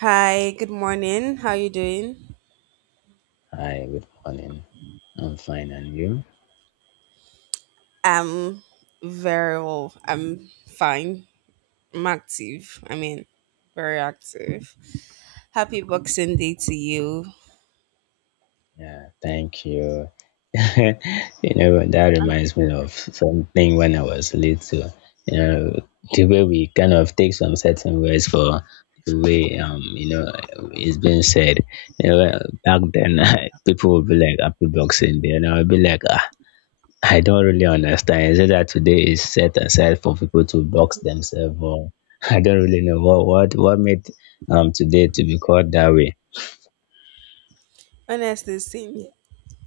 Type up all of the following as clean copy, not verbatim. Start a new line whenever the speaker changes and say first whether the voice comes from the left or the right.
right: Hi, good morning. How you doing?
left: Hi, good morning. I'm fine, and you?
right: Um, Very well. I'm fine. I'm active. Very active. Happy Boxing Day to you.
left: Yeah, thank you. You know, that
right: And
left: reminds me of something when I was little. You know, the way we kind of take some certain words for the way it's been said. You know, back then people would be like happy boxing day, and I would be like, ah, I don't really understand. Is it that today is set aside for people to box themselves, or I don't really know what made today to be called that way.
right: honestly, same here.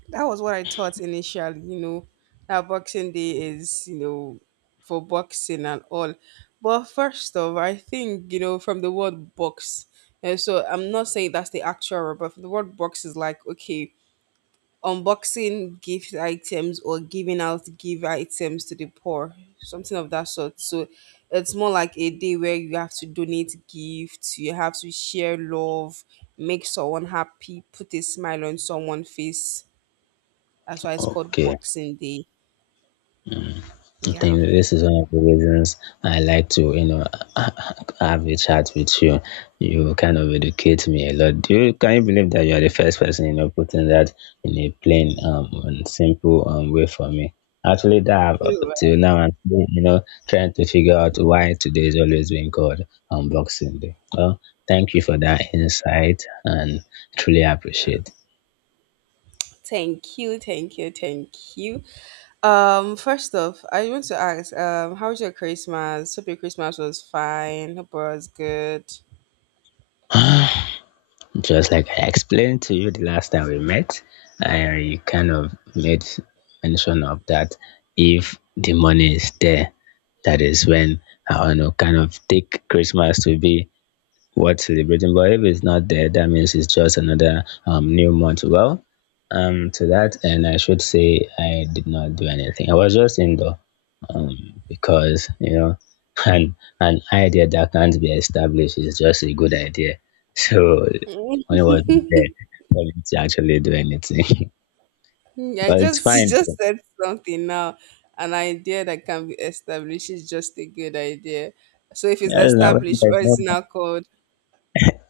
right: That was what I thought initially. You know, that Boxing Day is, you know, for boxing and all. But first of, I think, you know, from the word box. And so I'm not saying that's the actual word, but from the word box is like okay, unboxing gift items or giving out gift items to the poor, something of that sort. So it's more like a day where you have to donate gifts, you have to share love, make someone happy, put a smile on someone's face. That's why it's called
left: Okay.
right: Boxing Day.
left: I
right: Yeah.
left: think this is one of the reasons I like to, have a chat with you. You kind of educate me a lot. Can you believe that you are the first person, putting that in a plain and simple way for me? Actually, that up
right: You're
left: till now, I'm still, trying to figure out why today is always being called Unboxing Day. Well, thank you for that insight and truly
right: welcome.
left: appreciate.
right: Thank you, thank you, thank you. First off, I want to ask, how was your Christmas? Hope your Christmas was fine. Hope it was good.
left: Just like I explained to you the last time we met, I kind of made mention of that if the money is there, that is when I want to kind of take Christmas to be worth celebrating. But if it's not there, that means it's just another new month. Well, to that, and I should say I did not do anything. I was just indoor because, an, an idea that can't be established is just a good idea. So I wasn't there. Wasn't actually do anything.
right: Mm, I
left: Well, it's
right: just you
left: fine
right: just
left: though.
right: said something now. An idea that can be established is just a good idea. So if it's
left: Yeah, now when it
right: established,
left: is
right: what is it
left: not-.
right: now called?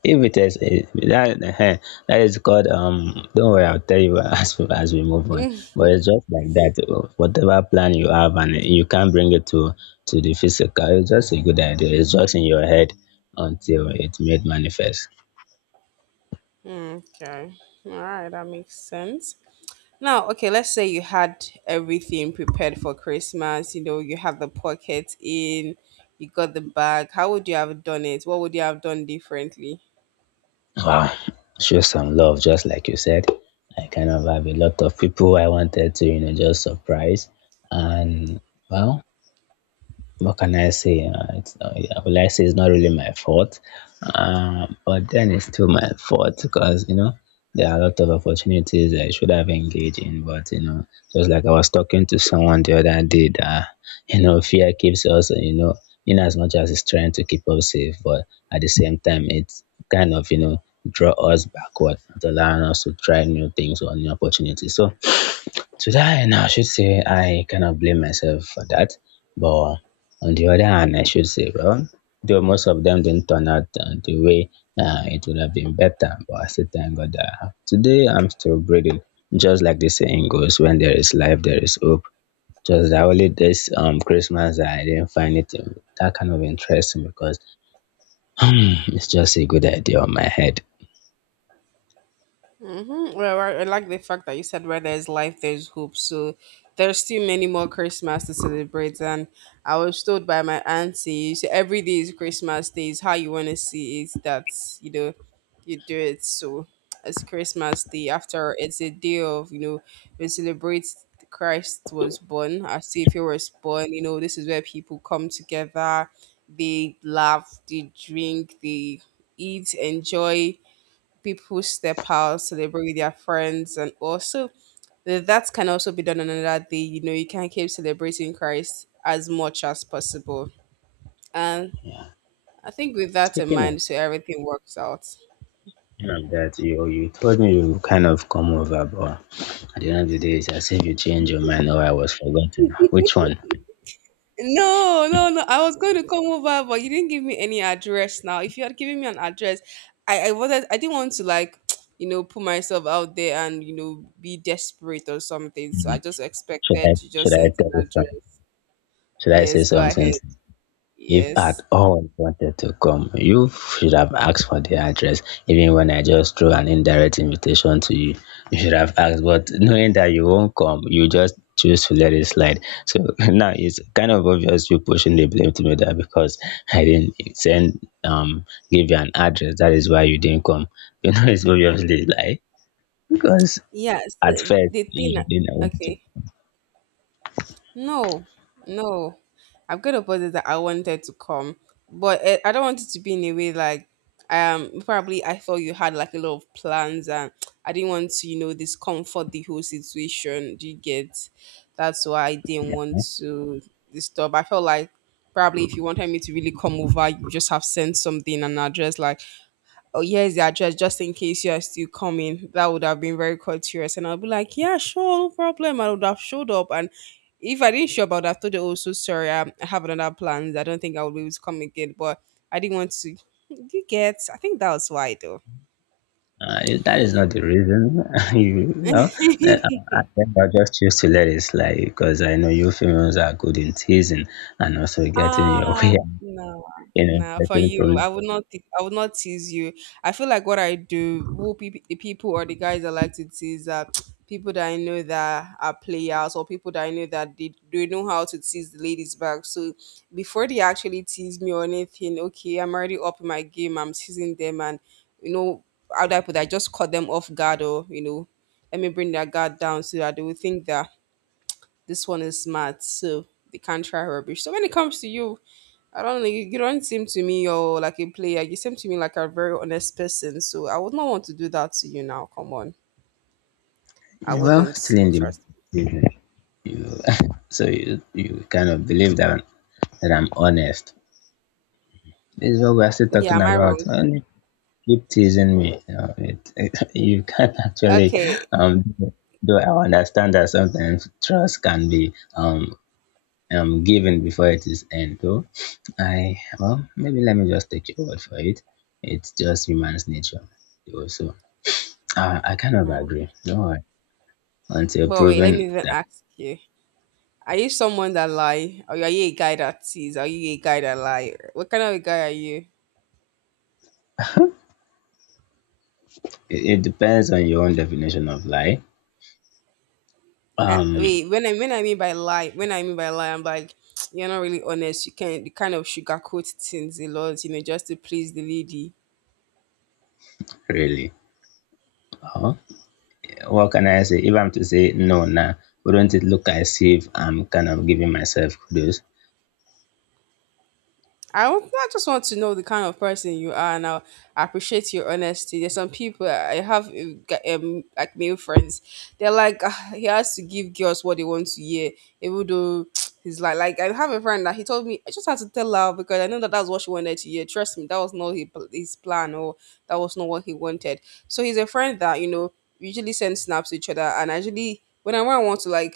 left: If it is it, that, that is called. Don't worry, I'll tell you as we move on. But it's just like that. Whatever plan you have, and you can't bring it to the physical. It's just a good idea. It's just in your head until it made manifest.
right: Mm, okay. All right, that makes sense. Now, okay, let's say you had everything prepared for Christmas. You know, you have the pocket in, you got the bag. How would you have done it? What would you have done differently?
left: Wow, show some love, just like you said. I kind of have a lot of people I wanted to, just surprise. And well, what can I say? It's yeah, well, I say it's not really my fault, but then it's still my fault because there are a lot of opportunities I should have engaged in. But just like I was talking to someone the other day, that fear keeps us, in as much as it's trying to keep us safe, but at the same time, it's kind of draw us backward, not allowing us to try new things or new opportunities. So today, and I should say, I cannot blame myself for that. But on the other hand, I should say, well, though most of them didn't turn out the way it would have been better, but I still thank God that I have. Today I'm still breathing. Just like the saying goes, when there is life, there is hope. Just that only this Christmas I didn't find it that kind of interesting, because it's just a good idea on my head.
right: Mm-hmm. Well, I like the fact that you said where there's life, there's hope. So there's still many more Christmas to celebrate. And I was told by my auntie, so every day is Christmas Day. Is how you want to see it. That's, you know, you do it. So it's Christmas Day. After it's a day of, you know, we celebrate Christ was born. As if he was born. You know, this is where people come together. They laugh, they drink, they eat, enjoy, people step out, celebrate with their friends, and also that can also be done on another day. You know, you can keep celebrating Christ as much as possible. And
left: Yeah.
right: I think with that in
left: Speaking of
right: mind, so everything works out.
left: like that you told me you kind of come over, but at the end of the day it's as if you change your mind, or I was forgotten, which one?
right: No, no, no. I was going to come over, but you didn't give me any address now. If you had given me an address, I wasn't I didn't want to like, you know, put myself out there and, you know, be desperate or something. So
left: Hmm.
right: I just
left: should i
right: expected you
left: should
right: just
left: I
right: sent an
left: tell you
right: address.
left: some should I say
right: Yes, go
left: something?
right: ahead.
left: If at
right: Yes.
left: all wanted to come, you should have asked for the address. Even when I just threw an indirect invitation to you, you should have asked. But knowing that you won't come, you just choose to let it slide. So now it's kind of obvious, you pushing the blame to me that because I didn't send give you an address, that is why you didn't come. You know it's obviously a lie because
right: Yes, the,
left: at first
right: the thing.
left: you didn't want to.
right: Okay, no, no, I've got a positive that I wanted to come, but eh, I don't want it to be in a way like, probably I thought you had like a lot of plans and I didn't want to, you know, discomfort the whole situation. Do you get? That's why I didn't want to disturb. I felt like probably if you wanted me to really come over, you just have sent something and address like, oh, here's the address just in case you are still coming. That would have been very courteous and I'll be like, yeah, sure, no problem, I would have showed up. And if I didn't show up I would have told you, oh, so sorry, I have another plans, I don't think I will be able to come again. But I didn't want to you get, I think that was why though.
left: That is not the reason. you know, Then I think I just choose to let it slide, because I know you females are good in teasing and also getting your
right: Ah,
left: way
right: no,
left: in a
right: no. For
left: certain
right: you,
left: problem.
right: I would not. I would not tease you. I feel like what I do, who peop the people or the guys I like to tease are people that I know that are players or people that I know that they know how to tease the ladies back. So before they actually tease me or anything, okay, I'm already up in my game. I'm teasing them, and you know, how do I put that? I just caught them off guard, or you know, let me bring their guard down so that they will think that this one is smart, so they can't try rubbish. So when it comes to you. I don't know. You don't seem to me you're like a player. You seem to me like a very honest person. So I would not want to do that to you now. Come on. I
left: Well,
right: wouldn't.
left: still in the
right: Trust
left: teasing, you, so you kind of believe that that I'm honest. This is what we're still
right: me. Yeah,
left: talking
right: am I wrong?
left: about. And you keep teasing me. You know, it, you can't actually
right: Okay.
left: um, do I understand that sometimes trust can be given before it is end, though? I Well, maybe let me just take your word for it. It's just human's nature though. So I kind of
right: Hmm.
left: agree, don't worry until
right: But wait, let me
left: proven
right: even
left: that
right: ask you. Are you someone that lie? Or are you a guy that tease? Are you a guy that lie? What kind of a guy are you?
left: it depends on your own definition of lie um
right: Wait, when I mean by lie, when I mean by lie, I'm like, you're not really honest. You can, you kind of sugarcoat things a lot, you know, just to please the lady.
left: Really? Well, what can I say? If I'm to say no now, wouldn't it look as if I'm kind of giving myself kudos?
right: I just want to know the kind of person you are, and I appreciate your honesty. There's some people I have, like male friends, they're like, "Ah, he has to give girls what they want to hear, even though he's like, I have a friend that he told me I just had to tell her because I know that that's what she wanted to hear. Trust me, that was not his plan or that was not what he wanted. So he's a friend that, you know, usually send snaps to each other, and actually when I want to like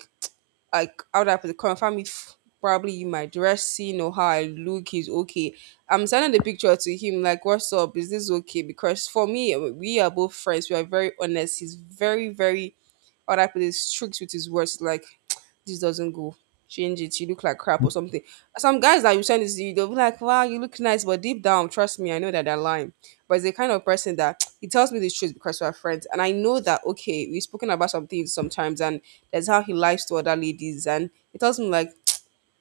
right: like how do I put it, confirm if probably my dressing or how I look is okay. I'm sending the picture to him like, "What's up? Is this okay?" Because for me, we are both friends. We are very honest. He's very, very, how do I put it, strict with his words. Like this doesn't go. Change it. You look like crap or something. Some guys that you send this to, you, they'll be like, wow, you look nice, but deep down, trust me, I know that they're lying. But it's the kind of person that he tells me the truth because we're friends. And I know that, okay, we've spoken about some things sometimes, and that's how he lies to other ladies. And he tells me, like,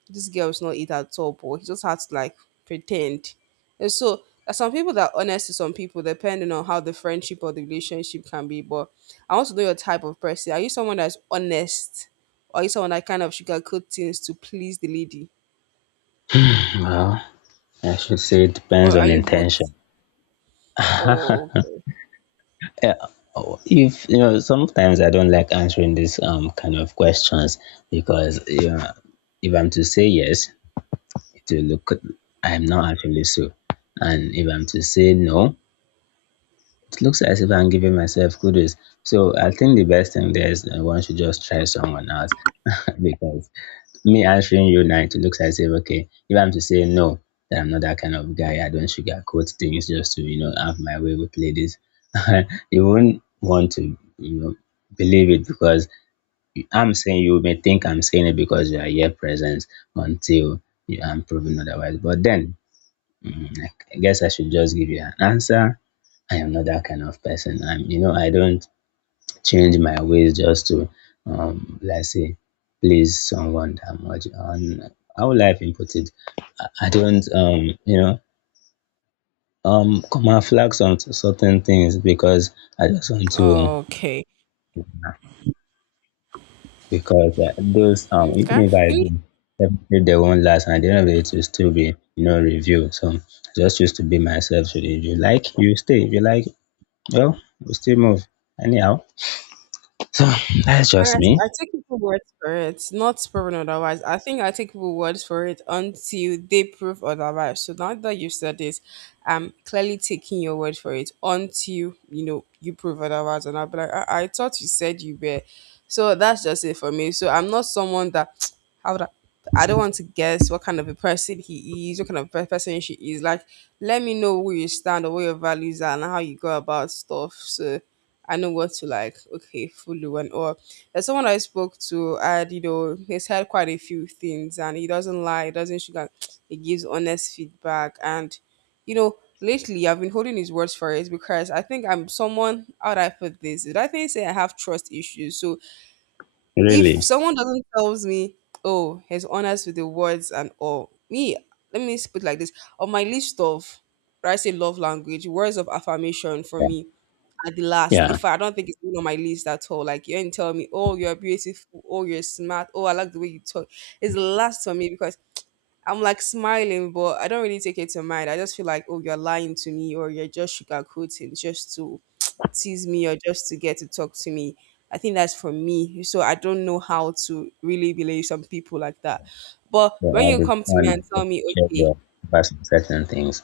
right: this girl is not it at all, but he just had to like pretend. And so there are some people that are honest to some people, depending on how the friendship or the relationship can be. But I want to know your type of person. Are you someone that's honest? Or are you someone that kind of sugarcoat things to please the lady?
left: Well, I should say it
right: Or
left: depends
right: are
left: on
right: you
left: intention.
right: both? Oh, okay.
left: Uh, if you know, Sometimes I don't like answering these kind of questions, because if I'm to say yes, it will look I'm not actually so, and if I'm to say no, it looks as if I'm giving myself kudos. So I think the best thing there is, one should just try someone out, because me answering you now, it looks as if, okay, if I'm to say no, that I'm not that kind of guy, I don't sugarcoat things just to, have my way with ladies, you won't want to, believe it, because I'm saying, you may think I'm saying it because you are here present until you are proven otherwise. But then, mm, I I guess I should just give you an answer. I am not that kind of person. I'm, I don't change my ways just to, let's say, please someone that much. And how will I even put it? I don't come and flag some certain things because I just want to.
right: Okay.
left: Because those, even
right: Okay.
left: if I do, if they won't last, and at the end of the day it will still be review. So I just used to be myself. So if you like you stay, if you like, well, we still move anyhow. So that's
right: And
left: just me.
right: I take people's words for it, not proven otherwise. I think I take people's words for it until they prove otherwise. So now that you said this, I'm clearly taking your word for it until, you know, you prove otherwise. And I'll be like, I thought you said you were. So that's just it for me. So I'm not someone that, how would I don't want to guess what kind of a person he is, what kind of person she is. Like, let me know where you stand or where your values are and how you go about stuff. So I know what to like, okay, follow and all. There's someone I spoke to, and you know, he's had quite a few things, and he doesn't lie, he doesn't sugar, he gives honest feedback, and you know, lately I've been holding his words for it because I think I'm someone. How do I put this? I think say I have trust issues, so if
left: Really.
right: someone doesn't tells me, oh, he's honest with the words and all, me, let me just put it like this. On my list of, right, I say love language, words of affirmation for me at the last.
left: Yeah.
right: If I don't think it's even on my list at all, like you ain't tell me, oh, you're beautiful, oh, you're smart, oh, I like the way you talk. It's the last for me because I'm like smiling, but I don't really take it to mind. I just feel like, oh, you're lying to me, or you're just sugarcoating just to tease me, or just to get to talk to me. I think that's for me. So I don't know how to really believe some people like that. But
left: But
right: when
left: I'll
right: you
left: be
right: come to me
left: fun
right: and tell
left: to
right: me,
left: share
right: okay,
left: your advice on certain things.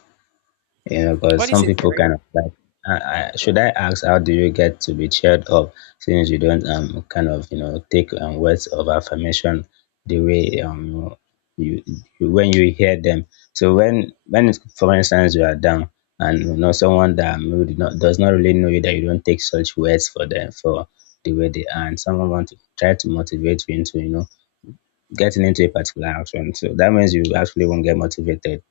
right: what
left: Because
right: do you
left: some
right: say,
left: people
right: Terry?
left: kind of like, should I ask, how do you get to be cheered up since you don't kind of take words of affirmation the way you, you when you hear them? So when it's, for instance, you are down and you know someone that maybe did not does not really know you, that you don't take such words for them for the way they are, and someone want to try to motivate you into getting into a particular action. So that means you actually won't get motivated.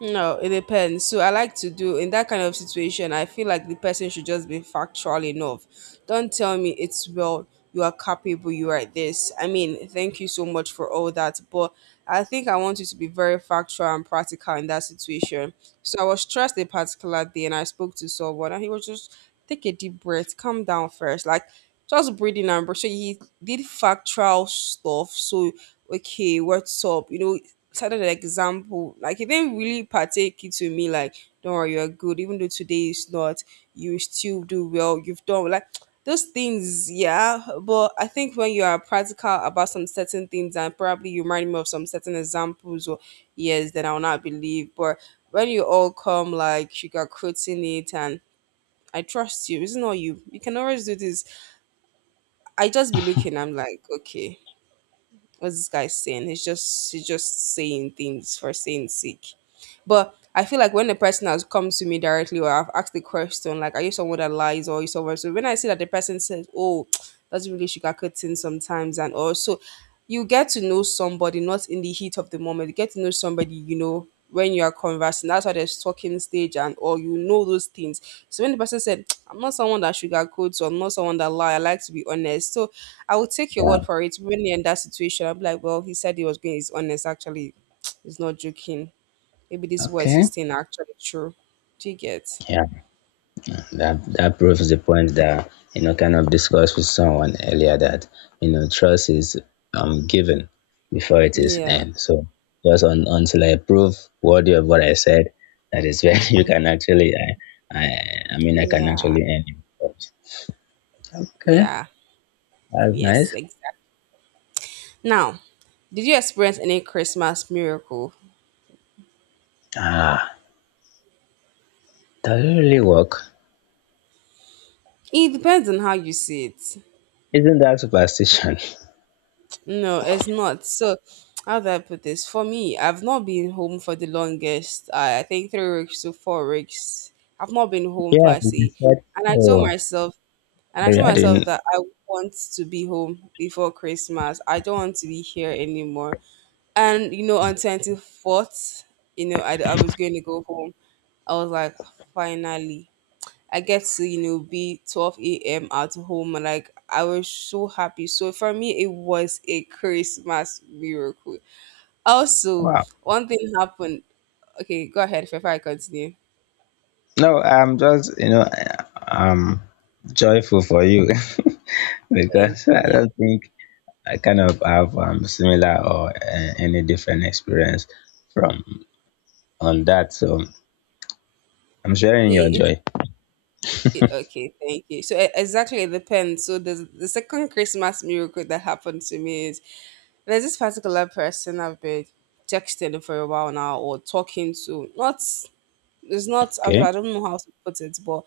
right: No, it depends. So I like to do in that kind of situation. I feel like the person should just be factual enough. Don't tell me it's well, you are capable, you are this. I mean, thank you so much for all that, but I think I want you to be very factual and practical in that situation. So I was stressed a particular day, and I spoke to someone, and he was just, take a deep breath, calm down first, like just breathing and breath. So he did factual stuff. So okay, what's up? Set an example. Like he didn't really partake it to me like, "Don't worry, you're good. Even though today is not, you still do well. You've done well," like those things, yeah. But I think when you are practical about some certain things and probably you remind me of some certain examples or yes, then I'll not believe. But when you all come like sugarcoating it and "I trust you, it's not you. You can always do this." I just be looking, I'm like, okay, what's this guy saying? He's just saying things for saying sake. But I feel like when the person has come to me directly or I've asked the question, like, are you someone that lies or are you someone? So when I see that the person says, oh, that's really sugarcoating sometimes. And also, you get to know somebody not in the heat of the moment. You get to know somebody, when you are conversing. That's why there's talking stage and or those things. So when the person said, I'm not someone that sugarcoats or I'm not someone that lie, I like to be honest. So I would take your
left: Yeah.
right: word for it. When you in that situation, I'm like, well, he said he was being he's honest. Actually, he's not joking. Maybe this was
left: Okay.
right: his thing actually true. Do you get?
left: Yeah, that proves the point that kind of discussed with someone earlier, that trust is given before it is
right: Yeah.
left: earned. So just until I prove worthy of what I said, that is when you can actually. I I, I mean, I can
right: Yeah.
left: actually earn it. Okay,
right: Yeah.
left: that's
right: Yes,
left: nice.
right: exactly. Now, did you experience any Christmas miracle?
left: Ah, does it really work?
right: It depends on how you see it.
left: Isn't that superstition?
right: No, it's not. So, how do I put this? For me, I've not been home for the longest. I think 3 weeks to 4 weeks. I've not been home
left: Yeah,
right: per se.
left: I said
right: And I told
left: so.
right: myself And I
left: Maybe
right: told
left: I
right: myself
left: didn't.
right: that I want to be home before Christmas. I don't want to be here anymore. And you know, on 24th, you know, I was going to go home. I was like, finally, I get to be 12 a.m. at home. And like, I was so happy. So for me, it was a Christmas miracle. Also,
left: Wow.
right: one thing happened. Okay, go ahead before I continue.
left: No, I'm just, I'm joyful for you,
right: Thank
left: because I
right: you.
left: don't think I kind of have similar or any different experience from on that. So I'm sharing your
right: It, it,
left: joy.
right: Okay, thank you. So exactly, it depends. So the second Christmas miracle that happened to me is there's this particular person I've been texting for a while now or talking to. Not it's not I don't
left: Okay.
right: I don't know how to put it, but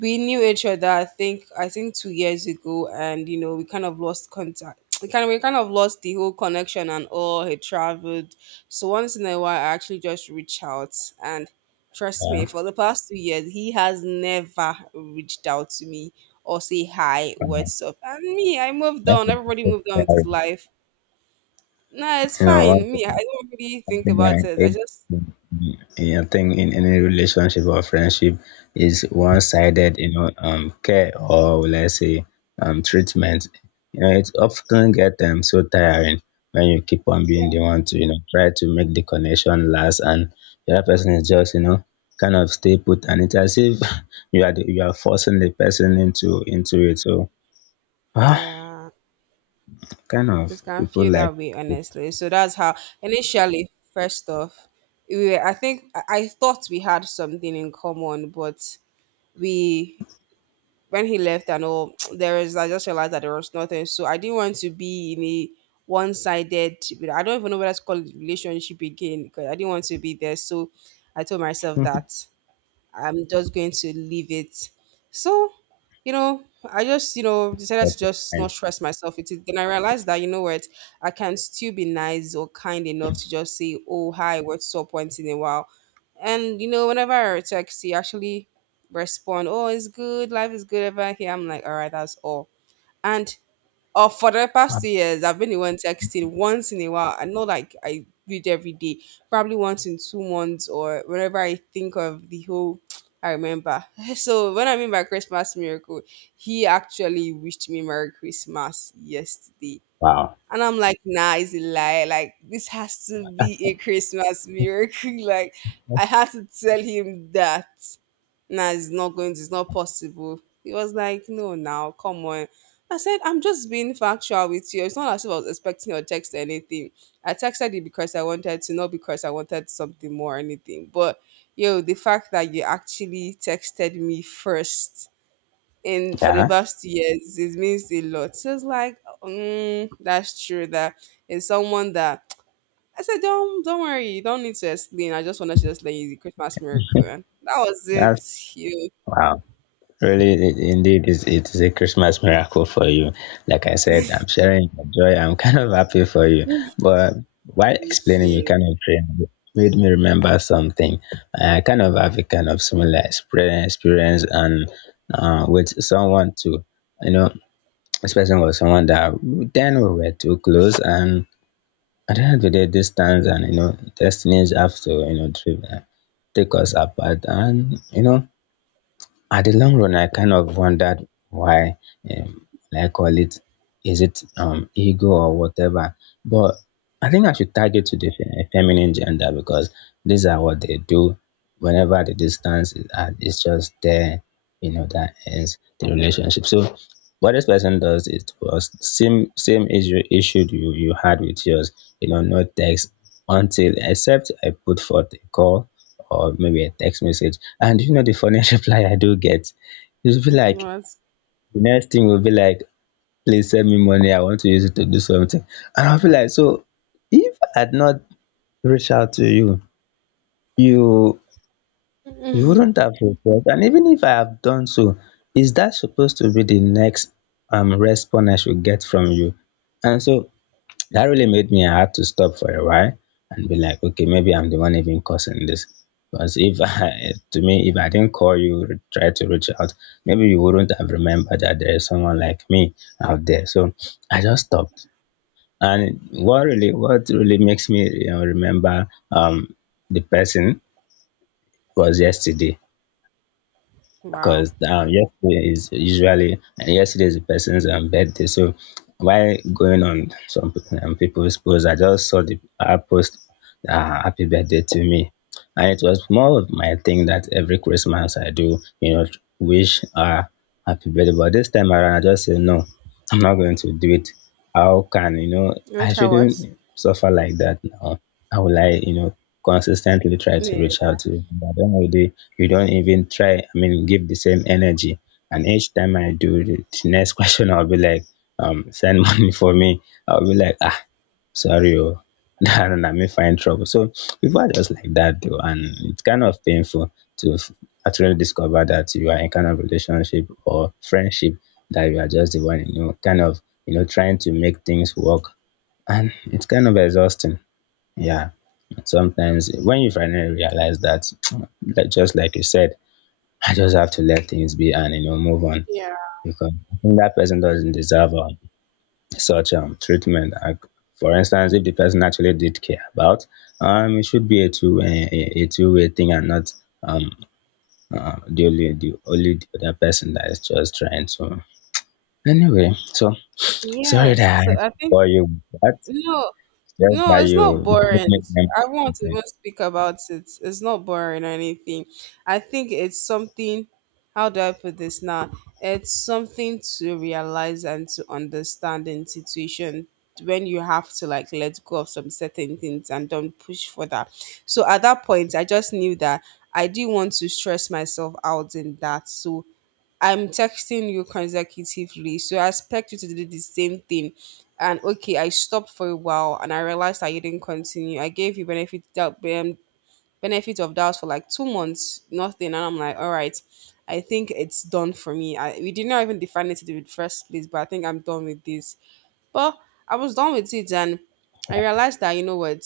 right: we knew each other. I think 2 years ago, and you know we kind of lost contact. We kind of lost the whole connection and all. He traveled, so once in a while I actually just reach out. And trust me,
left: Yeah.
right: for the past 2 years he has never reached out to me or say hi,
left: Uh,
right: what's up. And me, I moved
left: that's
right: on.
left: a-
right: Everybody moved on
left: that's
right: with his
left: a-
right: life. Nah, it's
left: You know, one
right: fine. Me,
left: thing
right: I don't really think
left: Something I
right: about it. I
left: hate
right: just,
left: in a thing in any relationship or friendship is one-sided, care, or let's say, treatment. It often get so tiring when you keep on
right: yeah,
left: being the one to, try to make the connection last, and the other person is just, kind of stay put, and it's as if you are forcing the person into it. So, ah,
right: yeah.
left: kind
right: It
left: of
right: can
left: people
right: feel
left: like
right: that way,
left: to
right: honestly. So that's how initially, first off, we were, I think I thought we had something in common, but we, when he left and all, there is, I just realized that there was nothing. So I didn't want to be in a one sided, I don't even know what to call it, relationship again, because I didn't want to be there. So I told myself that I'm just going to leave it. So, you know, I just, you know, decided
left: take
right: to
left: their
right: just not
left: time.
right: stress myself with it. Then I realized that, you know what, I can still be nice or kind enough to just say, oh, hi, what's up once in a while. And, you know, whenever I text, he actually respond, oh, it's good, life is good, ever here. I'm like, all right, that's all. And or for the past 2 years, I've been the one texting once in a while. I know like I do it every day, probably once in 2 months or whenever I think of the whole I remember. So when I mean by Christmas miracle, he actually wished me Merry Christmas yesterday.
left: Wow.
right: And I'm like, nah, it's a lie. Like this has to be a Christmas miracle. Like I had to tell him that nah, it's not going to, it's not possible. He was like, no, now, come on. I said, I'm just being factual with you. It's not as if I was expecting your text or anything. I texted you because I wanted to, not because I wanted something more or anything. But, yo, the fact that you actually texted me first in for the
left: Yeah,
right: past 2 years, it means a lot. So it's like, mm, that's true. That is someone that, I said, don't worry, you don't need to explain. I just wanted to just let you the Christmas miracle. And that was it.
left: that's
right: You.
left: wow. Really, indeed, it is a Christmas miracle for you. Like I said, I'm sharing my joy. I'm kind of happy for you. But while
right: Thank
left: explaining you
right: you.
left: kind of dream, it made me remember something. I kind of have a kind of similar experience and with someone too. You know, this person was someone that then we were too close, and at the end of the day, distance and destinies have to drive, take us apart, and at the long run I kind of wondered why um I call it is it ego or whatever but I think I should tag it to the feminine gender because these are what they do whenever the distance is at it's just there. You know that ends the relationship. So what this person does is was same issue you had with yours, you know, no text until except I put forth a call or maybe a text message. And you know the funniest reply I do get? It'll be like
right: What?
left: the next thing will be like, please send me money. I want to use it to do something. And I'll be like, so if I had not reached out to you, you you wouldn't have replied. And even if I have done so, is that supposed to be the next response I should get from you? And so that really made me I had to stop for a while and be like okay maybe I'm the one even causing this because if I to me if I didn't call you try to reach out, maybe you wouldn't have remembered that there is someone like me out there. So I just stopped. And what really makes me, you know, remember um the person was yesterday,
right: Wow.
left: because yesterday is usually yesterday is the person's birthday. So while going on some people's posts, I just saw the post "Happy Birthday to me," and it was more of my thing that every Christmas I do, you know, wish happy birthday. But this time around, I just say no, I'm not going to do it. How can you know? I
right: Which are what?
left: shouldn't suffer like that now. How will I, you know, consistently try to
right: Yeah.
left: reach out to you? But at the end of the day, you don't even try, I mean, give the same energy. And each time I do the next question, I'll be like, send money for me. I'll be like, ah, sorry, oh, and I may find trouble. So people are just like that, though, and it's kind of painful to actually discover that you are in kind of relationship or friendship that you are just the one, you know, kind of, you know, trying to make things work, and it's kind of exhausting. Yeah. Sometimes when you finally realize that, that just like you said, I just have to let things be and you know move on
right: Yeah.
left: because that person doesn't deserve such treatment. Like, for instance, if the person actually did care about, it should be a two-way thing and not um the only the other person that is just trying to. Anyway, so sorry
right: Yes.
left: that I
right: So
left: had
right: I
left: to
right: think,
left: bore you with that.
right: no.
left: Just
right: No,
left: that
right: it's not boring. I want to
left: you.
right: even speak about it. It's not boring or anything. I think it's something. How do I put this now? It's something to realize and to understand in situation when you have to like let go of some certain things and don't push for that. So at that point, I just knew that I didn't want to stress myself out in that. So I'm texting you consecutively, so I expect you to do the same thing. And okay, I stopped for a while and I realized I didn't continue. I gave you benefit doubt benefit of doubt for like 2 months, nothing, and I'm like, all right, I think it's done for me. I, we did not even define it in the first place, but I think I'm done with this. But I was done with it and I realized that, you know what,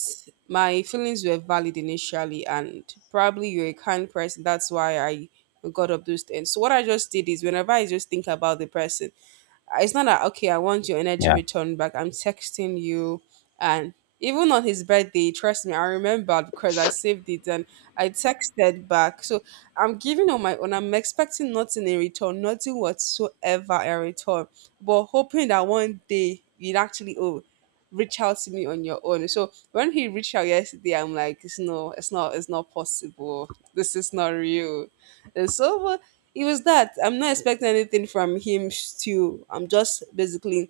right: my feelings were valid initially and probably you're a kind person. That's why I got up those things. So what I just did is whenever I just think about the person, it's not that okay, I want your energy
left: Yeah,
right: returned back, I'm texting you. And even on his birthday, trust me, I remember because I saved it, and I texted back. So I'm giving on my own, I'm expecting nothing in return, nothing whatsoever in return, but hoping that one day you'd actually oh reach out to me on your own. So when he reached out yesterday, I'm like, it's no, it's not possible. This is not real. And so, but it was that I'm not expecting anything from him still. I'm just basically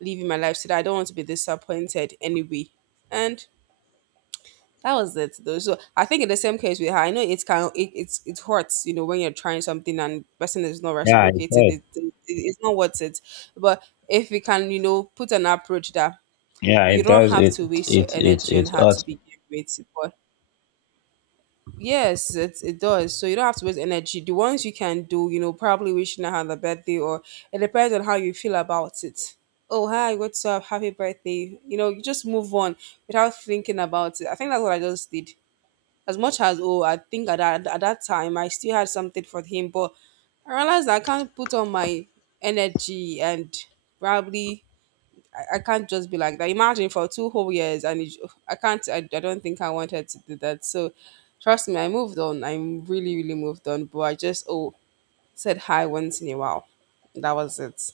right: living my life so that I don't want to be disappointed anyway. And that was it though. So I think in the same case with her, I know it's kind of it hurts, you know, when you're trying something and person is not
left: yeah.
right: reciprocated,
left: does.
right: it's not worth it. But if we can, you know, put an approach that
left: Yeah,
right: you
left: it
right: don't
left: does.
right: have
left: It
right: to waste your
left: it it
right: energy on
left: it
right: her to
left: ought.
right: begin with, but yes, it does. So you don't have to waste energy. The ones you can do, you know, probably wishing I had a birthday or it depends on how you feel about it. Oh, hi, what's up? Happy birthday. You know, you just move on without thinking about it. I think that's what I just did. As much as, oh, I think at that time I still had something for him, but I realized I can't put on my energy and probably I can't just be like that. Imagine for two whole years, and it, I can't. I don't think I wanted to do that. So, trust me, I moved on. I'm really, really moved on. But I just oh said hi once in a while. That was it.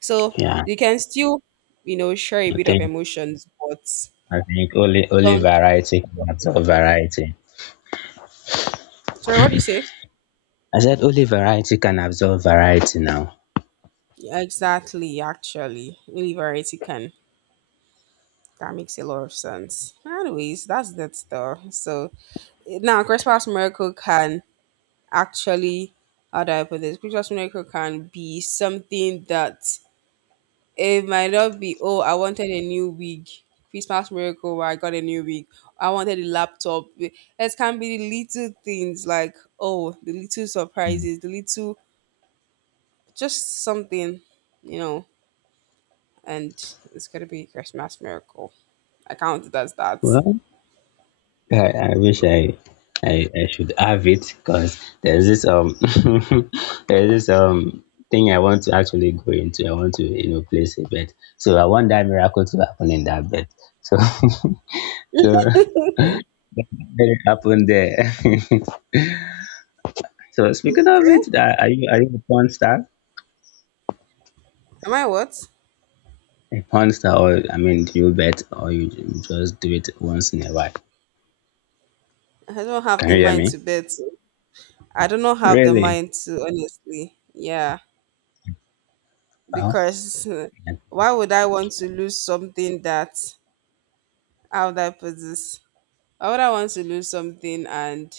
right: So
left: Yeah,
right: you can still, you know, share a
left: I
right: bit of
left: think
right: emotions, but
left: only
right: don't.
left: variety can absorb variety.
right: Sorry, what do you say?
left: I said only variety can absorb variety. Now,
right: Exactly. Actually, really, variety can. That makes a lot of sense. Anyways, that's that stuff. So now, Christmas miracle can actually, how do I put this? Christmas miracle can be something that it might not be, oh, I wanted a new wig. Christmas miracle where I got a new wig. I wanted a laptop. It can be the little things like, oh, the little surprises, the little just something, you know, and it's gonna be Christmas miracle. I count it as that.
left: well, I wish I should have it because there's this there's this thing I want to actually go into. I want to you know place a bet. So I want that miracle to happen in that bet. So so let it happen there. So speaking of
right: Okay.
left: it, are you a porn star?
right: Am I what?
left: A porn star or I mean, do you bet or you just do it once in a while?
right: I don't have
left: Can
right: the
left: you hear
right: mind
left: me?
right: to bet. I do not have the
left: Really?
right: mind to honestly. Yeah.
left: Oh,
right: Because
left: yeah,
right: why would I want to lose something that, how would I put this? Why would I want to lose something, and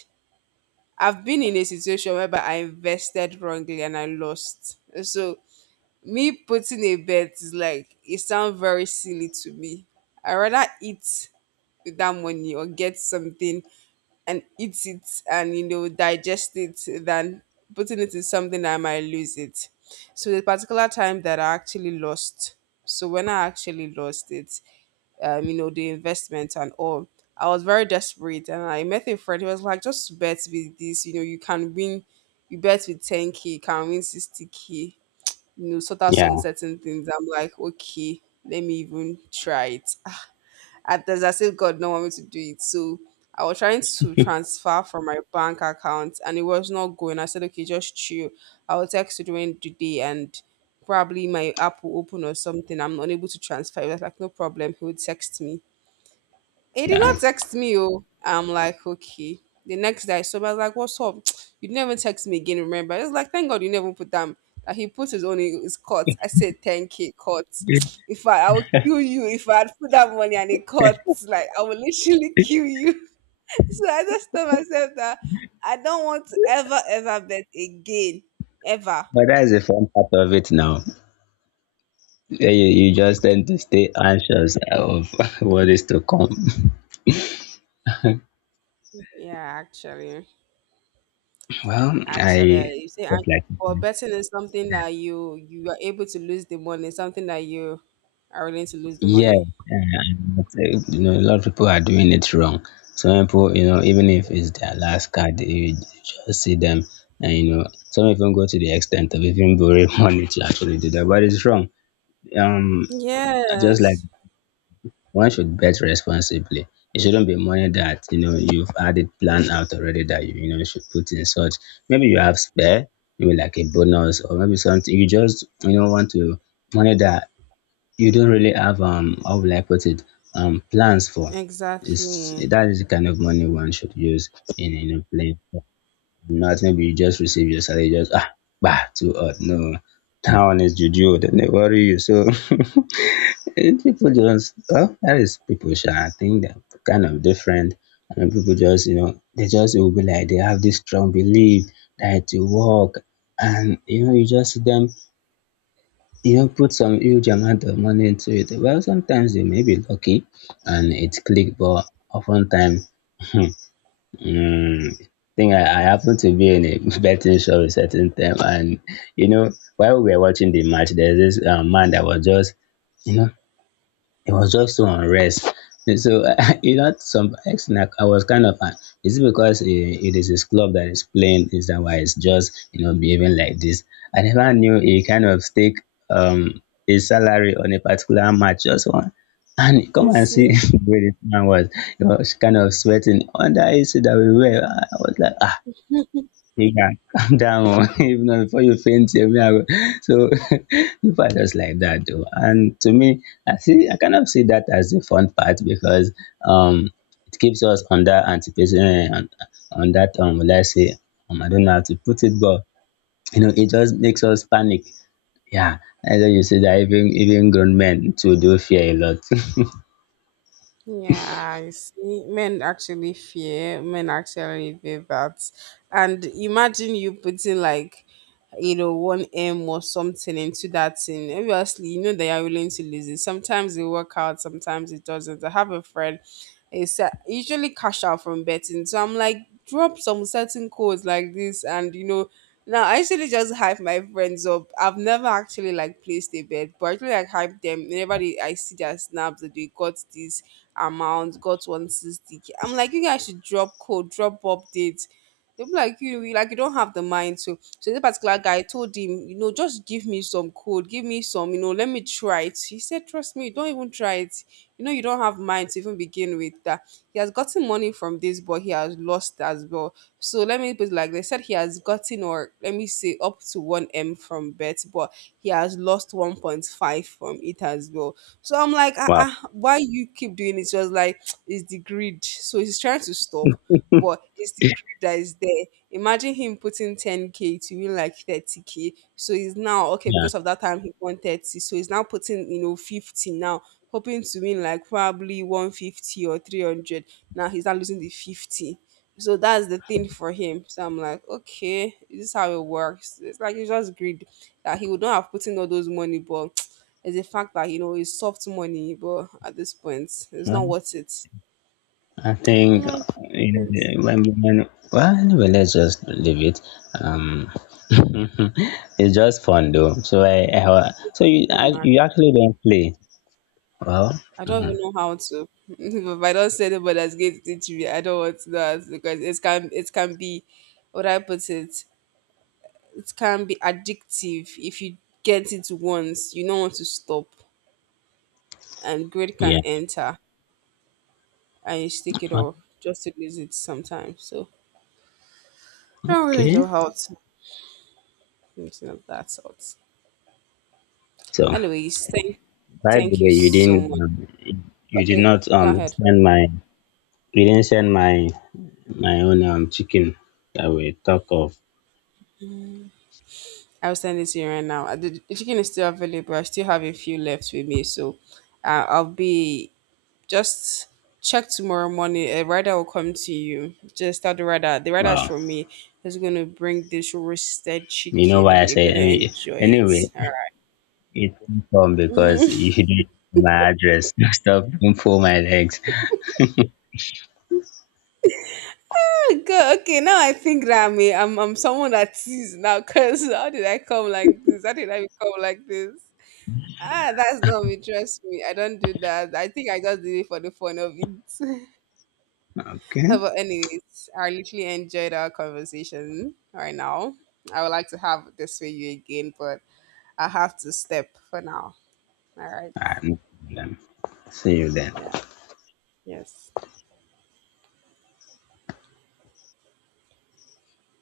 right: I've been in a situation whereby I invested wrongly and I lost. So me putting a bet is like it sounds very silly to me. I rather eat with that money or get something and eat it and digest it than putting it in something that I might lose it. So the particular time that I actually lost, so when I actually lost it, the investment and all, I was very desperate and I met a friend who was like, just bet with this, you can win. You bet with 10k, you can win 60k. Sort out some
left: yeah.
right: certain things. I'm like, okay, let me even try it at there's as if God don't want me to do it. So I was trying to transfer from my bank account and it was not going. I said, okay, just chill. I will text you during the day and probably my app will open or something. I'm unable to transfer. He was like, no problem. He would text me. He did
left: yeah.
right: not text me. Oh, I'm like, okay. The next day, so I was like, what's up? You never text me again. Remember? It's like, thank God you never put them. That he put his own in his court. I said, thank you, court. If I would kill you if I had put that money and it cut. Like I will literally kill you. So I just told myself that I don't want to ever, ever bet again, ever.
left: But that is a fun part of it now. Yeah. You just tend to stay anxious of what is to come.
right: Yeah, actually.
left: Well,
right: Actually,
left: I
right: you say anxious,
left: just like
right: but
left: it.
right: betting is something that you are able to lose the money, something that you are willing to lose the
left: Yes,
right: money.
left: but, you know, a lot of people are doing it wrong. Some people, you know, even if it's their last card, you just see them, and you know, some even go to the extent of even borrowing money to actually do that. But it's wrong. Um, just like
right: Yes,
left: one should bet responsibly. It shouldn't be money that you know you've had it planned out already that you know should put in such. Maybe you have spare, maybe like a bonus, or maybe something you just you know want to money that you don't really have how will I put it plans for. It's
right: exactly.
left: that is the kind of money one should use in a plane. Not maybe you just receive your salary, just ah bah too odd. No, that one is juju. Then they worry you. So Eh, people just well, that is people. Sha, I think they're kind of different. And people just you know they just will be like they have this strong belief that to work and you know you just see them, you know, put some huge amount of money into it. Well, sometimes you may be lucky and it click, but oftentimes, mm, think I happened to be in a betting shop a certain time, and you know, while we were watching the match, there's this man that was just, you know, it was just so unrest. And so I, you know, some extent, I was kind of, is it because it is his club that is playing? Is that why it's just you know behaving like this? I never knew he kind of stake his salary on a particular match just one. And
right: You
left: come and see
right: see?
left: where this man was. He was kind of sweating under AC that we were. I was like, ah, you can calm down. if not, before you faint here, me, I go. So people are just like that, though. And to me, I see, I kind of see that as the fun part because um, it keeps us on that anticipation, eh, on, that let's say, I don't know how to put it, but you know, it just makes us panic. Yeah, and then you see that even grown men too do fear a lot.
right: Yeah, you see, men actually fear that. And imagine you putting like, one M or something into that thing. Obviously, you know that you're willing to lose it. Sometimes it work out, sometimes it doesn't. I have a friend, it's usually cash out from betting. So I'm like, drop some certain codes like this, and now I usually just hype my friends up. I've never actually like placed a bet, but I actually like hype them. Whenever they, I see their snaps that they got this, amount, got 160 sixty. I'm like, you guys should drop code, drop updates. They'll be like, like you don't have the mind to. So this particular guy told him, just give me some code, give me some, let me try it. He said, trust me, don't even try it. You don't have mind to even begin with that. He has gotten money from this, but he has lost as well. So let me put it like they said he has gotten or let me say up to one M from bet, but he has lost 1.5 from it as well. So I'm like, ah,
left: Wow.
right: ah, why you keep doing it? She was like, it's the greed. So he's trying to stop, but it's the greed that is there. Imagine him putting 10k to win like 30k. So he's now okay because of that time he won 30. So he's now putting 50 now, hoping to win like probably 150 or 300. Now he's not losing the 50. So that's the thing for him. So I'm like, okay, this is how it works. It's like it's just greed that he would not have put in all those money, but it's the fact that it's soft money, but at this point, it's
left: Yeah.
right: not worth it.
left: I think you know when well anyway let's just leave it. Um, it's just fun though. So I
right: It
left: so
right: is
left: you
right: fun, act-
left: you actually don't play. Well,
right: I don't
left: mhm,
right: even know how to. If I don't say anybody that's going to teach me, I don't want that because it can be, what I put it, it can be addictive if you get it once. You don't want to stop, and greed can
left: yeah,
right: enter and you stick it off just to lose it sometimes. So I don't really
left: okay.
right: know how to something of that sort.
left: So
right: Anyways, thank
left: by the
right: thank you
left: way, you
right: so
left: didn't
right: much.
left: you did
right: Okay,
left: not
right: go ahead.
left: send my you didn't send my my own chicken that we talk of.
right: I'll send it to you right now. The chicken is still available. I still have a few left with me, so I'll be just check tomorrow morning. A rider will come to you. Just start the rider. The rider is
left: Wow,
right: from me. It's gonna bring this roasted
left: you know why
right: chicken.
left: I
right: You're
left: say
right: gonna
left: anyway.
right: enjoy it.
left: Anyway,
right: All right.
left: it won't come because you don't know my address. Stop, don't pull my legs.
right: Good. Okay. Now I think that I'm someone that sees now. Cause how did I come like this? How did I become like this? Ah, that's not me. Trust me. I don't do that. I think I just did it for the fun of it.
left: Okay?
right: But anyways, I literally enjoyed our conversation right now. I would like to have this with you again, but I have to step for now. All right.
left: Ah, no problem. See you then.
right: Yeah. Yes.